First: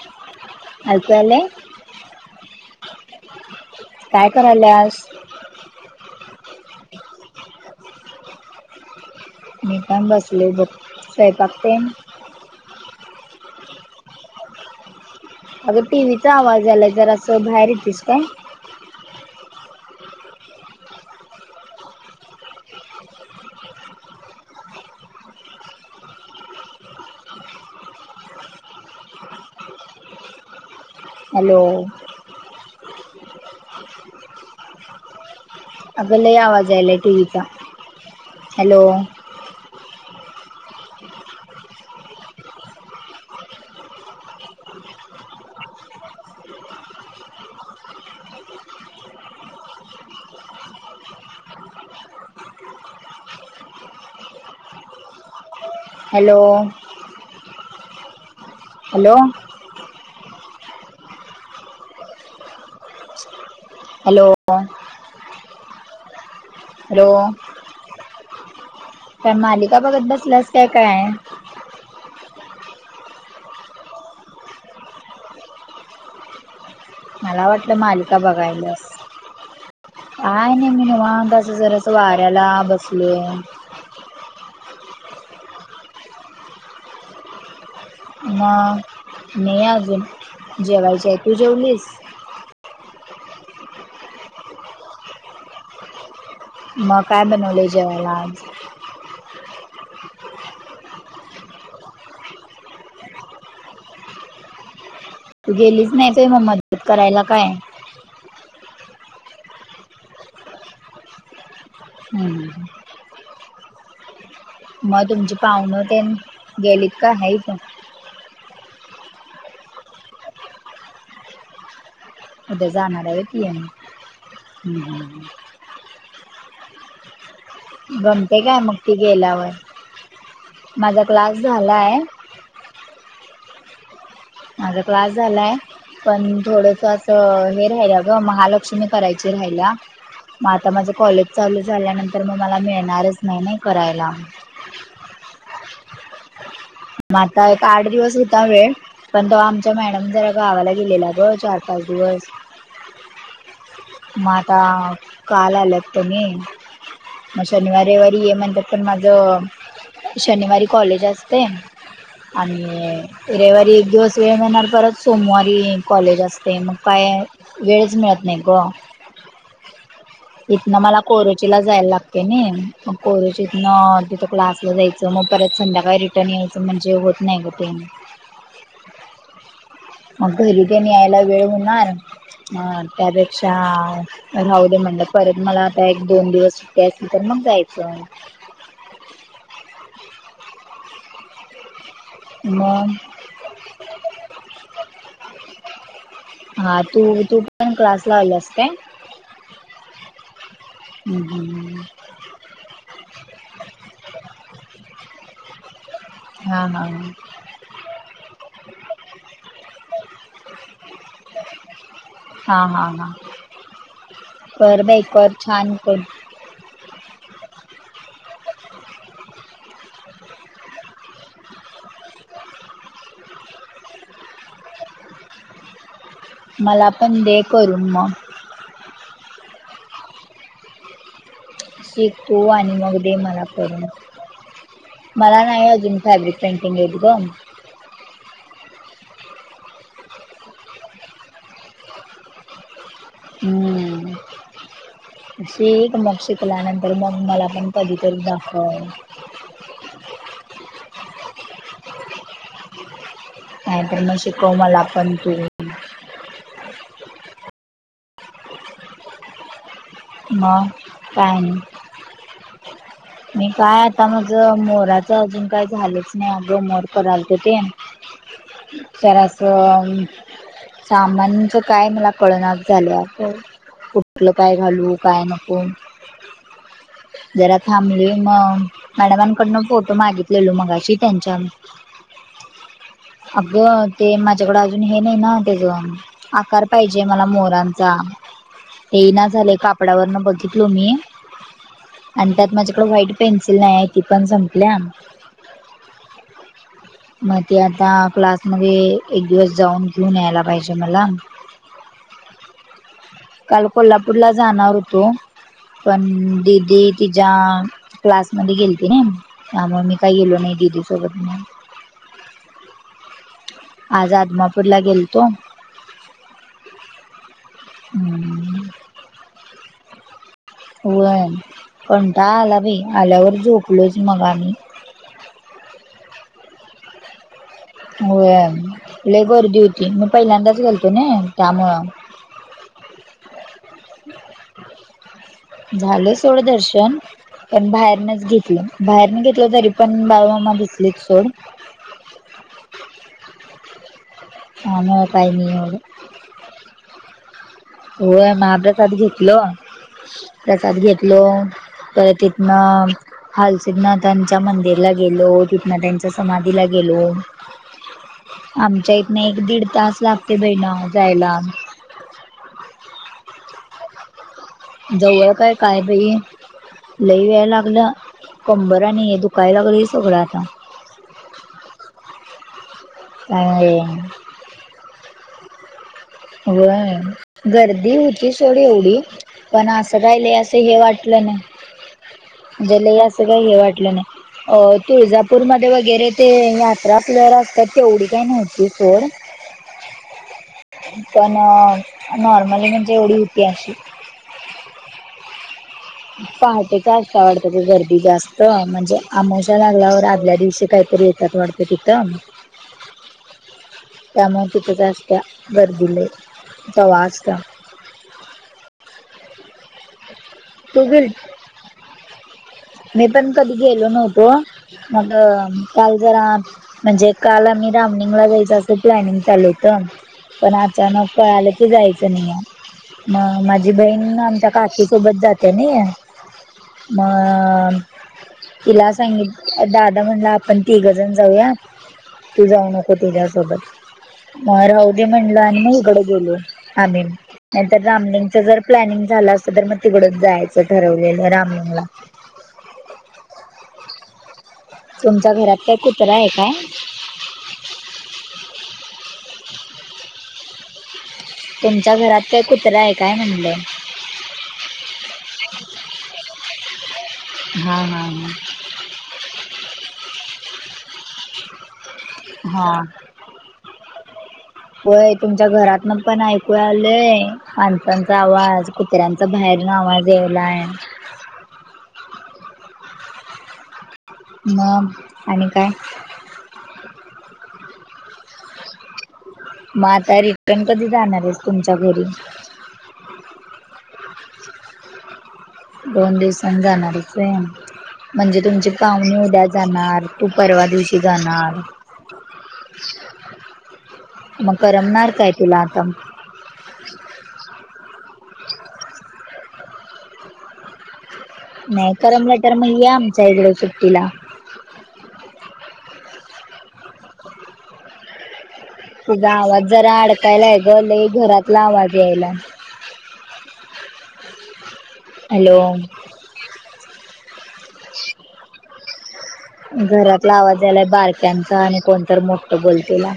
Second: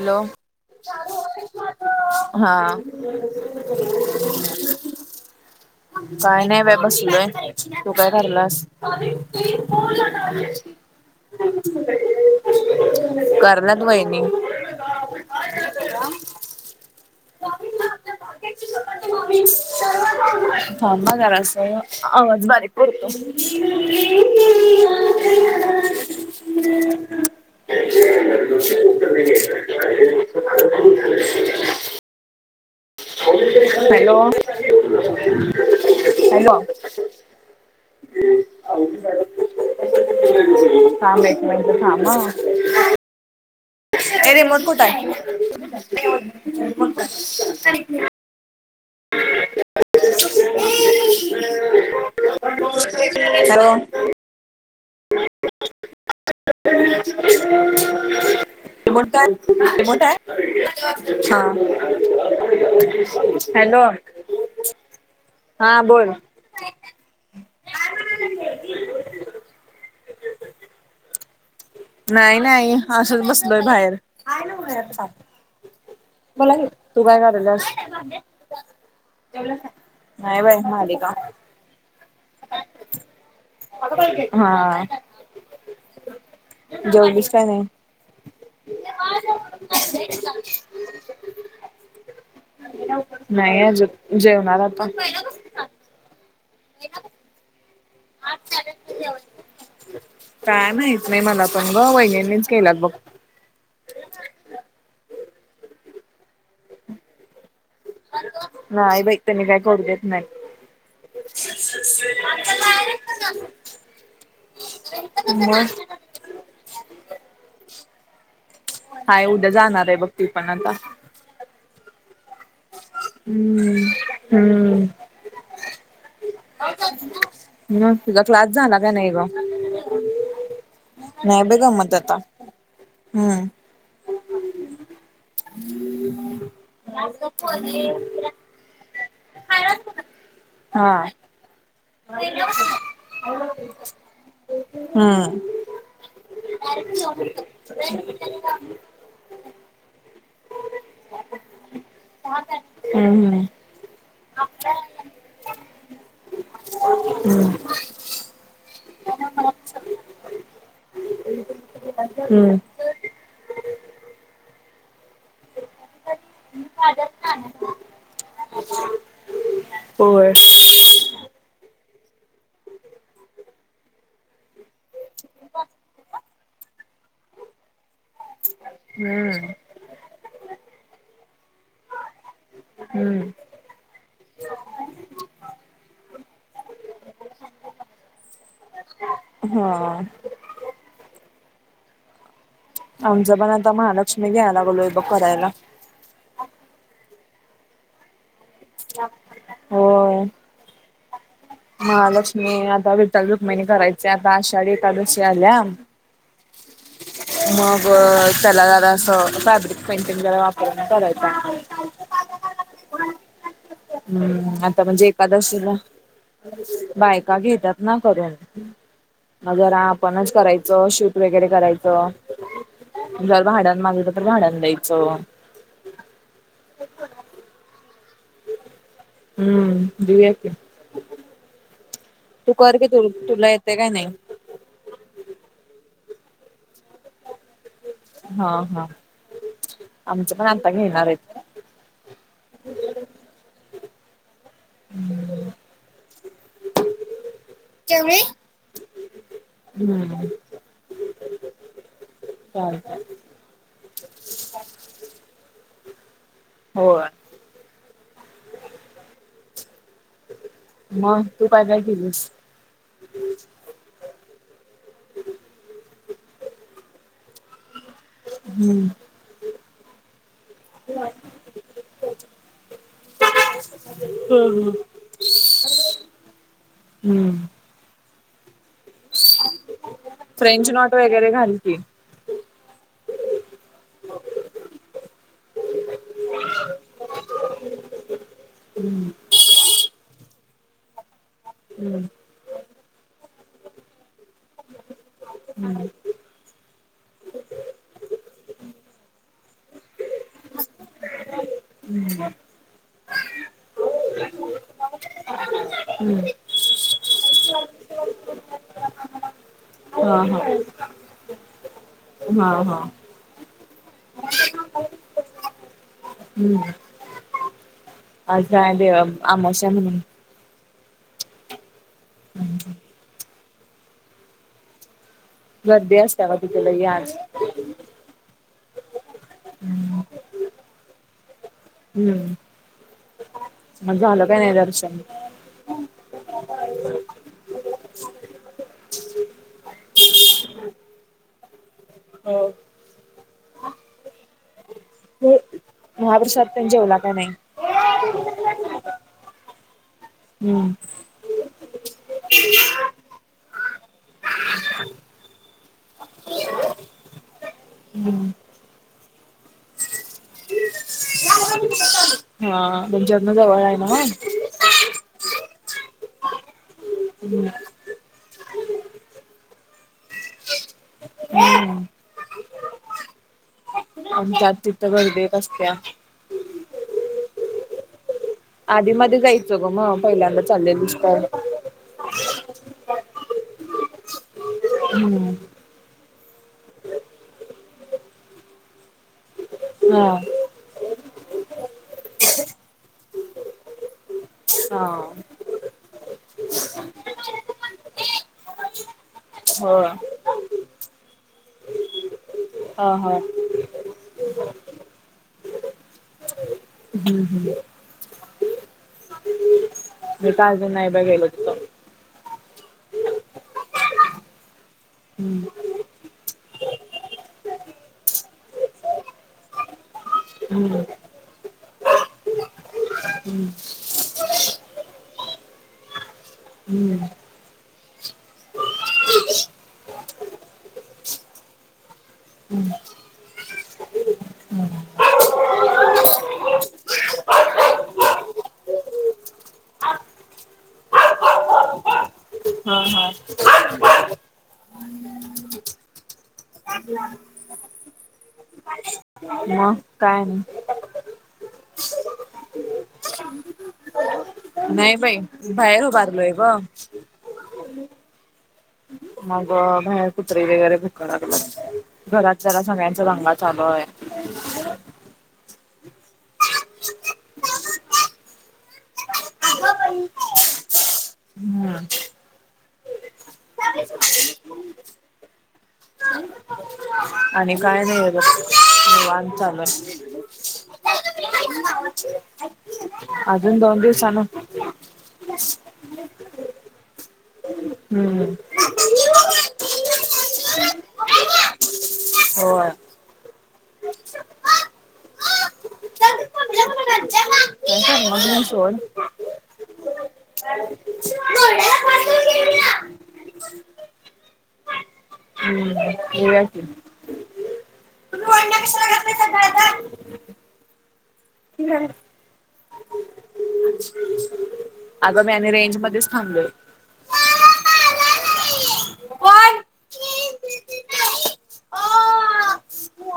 Hello. ऐकू आले हा. काय [unintelligible] [inaudible] करायल्यास काय नाही बाय बसलोय तू काय ठरली?. अ. मी पण बसले बघ स्वयंपाक ते [unintelligible] [inaudible] करलात वहिनी. अग टीव्हीचा आवाज आलाय तर असं बाहेर येतेस का?. थांबा जराच आवाज बारीक करतो. [unintelligible] [inaudible] ह् [unintelligible] [inaudible] हॅलो? हॅलो? अग लय हॅलो आवाज यायलय टीव्ही चा, हॅलो? थांब हं एक मिनिट थांब हम. ये रिमोट कुट हाय? हॅलो. ह. [unintelligible] हॅलो. ते म्हण हॅलो काय. [unintelligible] [inaudible] मो [unintelligible] ठ आहे हा. हॅलो हा बोल. हॅलो? काय मालिका बघत बसल्यास काय काय? नाही नाही असंच बसलोय बाहेर. बोला की तू काय मला करायल्यास वाटलं मालिका बघायल्यास काय बाई नाही मी मालिका निवांत अस जरास वाऱ्याला बसलोय. हा जेवलीस का नाही? हा नाही अजून, जेवायचेय तू जेवलीस? नाही आजुन जेवणार आता. मग काय बनवलय जेवायला आज? काय माहित नाही मला पण ग, वहिनीच केल्यात बघ तू गेलीच नाहीस होय मग मदत करायला काय? नाही बाई त्यांनी काय करू देत नाही. हम्म. [unintelligible] मग तुमची पाहुण मग तेन गेलीत काय होईत? हाय उद्या जाणार आहे बघ ती पण आता. उद्या जाणार आहे ती आहे. हम. हम्म. मग तुझा गमते क्लास काय मग झाला का ती नाही ग? गेल्यावर माझा क्लास नाही बाई गमत झालाय आता हं माझा क्लास झालाय, पण थोडस असं महालक्ष्मी करायची राहिल्या, मग आता माझ हा. कॉलेज चालू झाल्यानंतर मग मला मिळणारच नाही नाही करायला. हम. मग आता एक, आठ दिवस होता वेळ पण तवा आमच्या मॅडम जरा गावाला गेलेल्या ग चार पाच दिवस हं हं. म आता, काल आल्यात तेनी मग शनिवार रविवारी ये म्हणतात पण माझं हम्म. शनिवारी कॉलेज असतय, आणि रविवारी एक दिवस वेळ मिळणार, परत सोमवारी कॉलेज असतय, मग काय वेळच मिळत नाही ग होय. मग मला कोरचीला जायला लागतय नई, मग कोरचीतन तिथं क्लासला जायचं मग परत संध्याकाळी रिटर्न यायचं म्हणजे होत नाही ग म ते [unintelligible] [inaudible] मग घरी ते न यायला वेळ होणार म हम्म. त्यापेक्षा राहुदे म्हणलं, परत मला आता एक दोन वर्ष सुट्टी असतील तर मग जायचं हा मग आमच्या पण आत्ता, महालक्ष्मी घ्यायलागलोय बघ करायला हा तू तू न क्लासला आल्यास काय होय. म आता विठ्ठल रुक्मिणी करायचे आता आषाढी एकादशी आल्या हा हा. मग त्याला जरा अस फॅब्रिक पेंटिंग जरा वापरून करायचं हा हा हा. हं कर आता बाई म्हणजे कर एकादशीला छान कर बायका घेतात ना करून जरा आपणच करायचं शूट वगैरे करायचं. जर भाड्यान मागितलं तर भाड्याना द्यायचं. मला पण दे करून मग हम्म दिव्याक शिकतो आणि मग दे मला तुला येते पडून काय नाही मला नाही अजून फॅब्रिक पेंटिंग येत ग. हा हा आमच पण आता घेणार आहेत. हम्म. हम्. श एक मग शिकल्यानंतर मग मला पण जेवली? कधीतरी दाखव. हम्म चालेचा. नाही तर मग शिकवू मला पण तू हो मग म काय तू नाही पाहि का घलीस. मी काय आता माझ मोराच अजून काय झालंच नाही अगं मोर करायल त ते हम्म चराासो. सामानचं काय मला कळना झाल्या कुठलं काय हम्म घालू. पाय नको हम्म जरा थांबली मग मॅडमांकडनं फोटो मागितलेलो फ्रेंच नॉट मगाची वगैरे त्यांच्या घाल की. अग ते माझ्याकडें अजून हे नाही ना त्याच आकार पाहिजे मला मोरांचा हे ना झाले काप डावरण बघितलो मी हम्म. आणि त्यात माझ्याकडं व्हाईट पेन्सिल नाही आहे ती पण संपल्या. हम्म. [unintelligible] मग ते आता क्लासमध्ये एक दिवस जाऊन घेऊन यायला पाहिजे मला हम् ह. काल कोल्हापूरला जाणार होतो पण हम्म दिदी की ज्या क्लासमध्ये गेलती ना त्यामुळे मी हा काही गेलो हा नाही दीदीसोबत नाही. हा हा. आज आदमापूर ला गेल तो हम्म. हम्म. काय दे आमोशा म्हणून हो पणता आला भाई आल्यावर झोपलोच मग आम्ही गर्दी असते म तिथला यान होले गर्दी होती मी पहिल्यांदाच घालतो ना त्यामुळं. म झालं काय नाही दर्शन झालं सोडं दर्शन. पण बाहेरनच घेतली बाहेरन घेतलं तरी पण बाळ मामा घेतली सोड. हो. ह म काय नाही होग. महाप्रसाद पण जेवला का नाही. होय महाप्रसाद घेतल प्रसाद हम्म घेतलो. परतथन हालसिद्नाथांच्या मंदिरला गेलो तीथन नाथ्यांच्या समाधीला गेलो हम् आमच्या इथन एक दीड तास लागते बहिण जायला हा पमच्यातन जवळ आहे ना. जाऊळ काय काय बई लई याय लागलं. कंबर आणि दुखायलागलं सगळं आता ह आमच्या आत तिथं गर्दी कसते व गर्दी होती ती सोडी आधी एवढी मध्ये जायचं पण ग असं मग राहिल पहिल्यांदा असं हे चाललेलीस वाटलं तर नाही े ल अस काही हे वाटलं नाही अ हम्म तुळजापूरमध्येध्ये वगैरे ते यात्रा आपल्याला असतात तेवढी काही नव्हती फोर हा पण नॉर्मली म्हणजे एवढी होती अशी हा पहाटे काच आवडत ते गर्दी जास्त म्हणजे आमच्या हो ह लागल्यावर आदल्या दिवशी काहीतरी येतात वाढते तिथं ह हा त्यामुळे तिथ जास्त्या गर्दीले आहे हम्म हम मी काय अजून गेलो तू नाही गेल बाई तिथं मी पण कधी गेलो नव्हतो मग हम्म काल जरा म्हणजे काल आम्ही रामलिंगला जायच असं प्लॅनिंग चालू होत पण हम्म अचानक कळालं की जायचं नाही म माझी बहीण आमच्या काकीसोबत जाते ना हम् मग तिला सांगित दादा म्हणला आपण तिघं जण जाऊया तू जाऊ नको तुझ्यासोबत मग राहूदे म्हणलं आणि मी इकड गेलो आम्ही नाहीतर रामलिंगच जर प्लॅनिंग झालं असत तर मग तिकडून जायचं ठरवलेलं रामलिंगला हम हम तुमच्या घरात काय कुत्रा आहे काय हा काय नाही तुमच्या घरात काय कुत्रा आहे काय म्हणलं नाही बाई बाहेर उभारलोय ब हा हा हा मग बाहेर कुत्रीे वगैरे भुक लागला घरातल्याला हा सगळ्यांचा दंगा चालूय होय तुमच्या घरात मग पण ऐकू आलंय माणसांचा आवाज कुत्र्यांचा बाहेरन आवाज यायलाय हम्म. न आणि काय आणि काय नाही बवान चाल मग आता रिटर्न कधी जाणार आहेस तुमच्या घरी अजून दोन दिवसान दोन दिवसांनी जाणारच आहे हम्म म्हणजे तुमचे काव उद्या जाणार तू परवा दिवशी जाणार होय. काय मग करमणार काय तिला आता ह सन ब नाही करम लटर मग या आमच्या इकड सुट्टीला हम्म ये तु तुझा आवाज जरा अडकायला आहे ग घरातला आवाज यायला अग मी आणि हॅलो रेंज मध्येच थांबल घरातला आवाज यायलाय बाारक्यांचा आणि कोणत मोठ बोलतेला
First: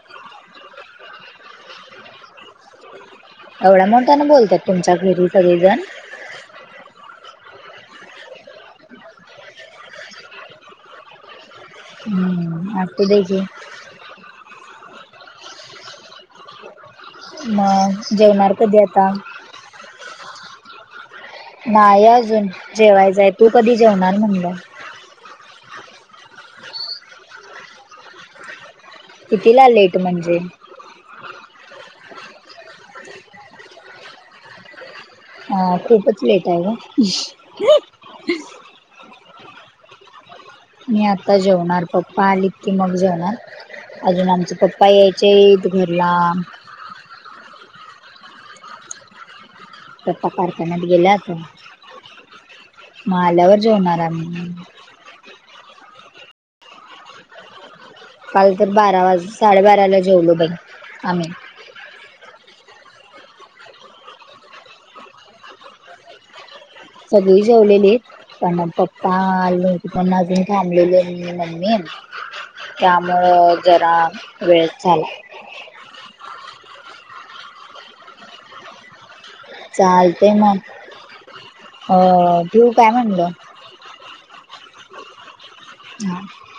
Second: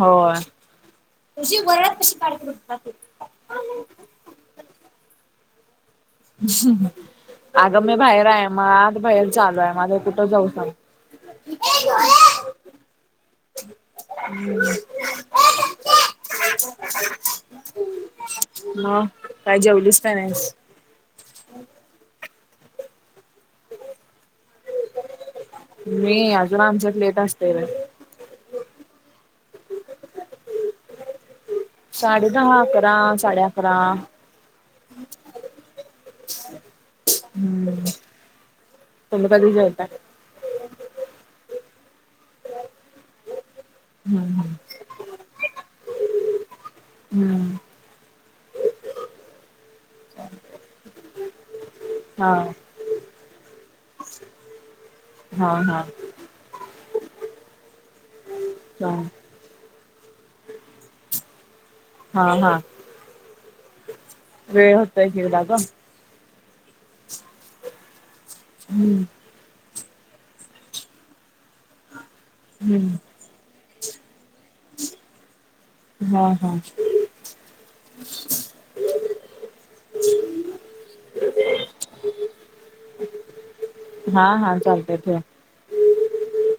हो तुझशी वळ कशी कातात एवढ्या मोठ्या ना बोलतात तुमच्या घरी स जण अगं मी बाहेर आहे मग आज बाहेर चालू आहे माझं कुठं जाऊ सांग हम्म आ तू देचीे हम्म अ जेवणार कधी हा आता काय जेवढच प नाही नाही अजून जेवायचंय तू कधी जेवणार म्हणलं मी अजून आमच्यात लेट असते र कितीला लेट म्हणजे साडे दहा अकरा साडे अकरा हा खूपच लेट आहे ग तम कधी जा आहे मी आता जेवणार पप्पा आलीत की मग जेवणार अजून हम्म आमच पप्पा पप्पा यायचेत घरला हम्म त्यापाकार का नत गल्यायच हां माल्यावर जेवणार आ्ही हा हा काल तर हा बारा वाज साडेबाराला जेवलो बाई आम्ही हा हा वेळ होतय हेळला का सगळी जेवलेली आहेत पण हम्म पप्पा आल पण अजून थांबलेली म ममी हम्म जरा वेळ झाला हा हा चालते मग हो प्यऊ काय म्हणलं हा हा चालते तेे [inaudible]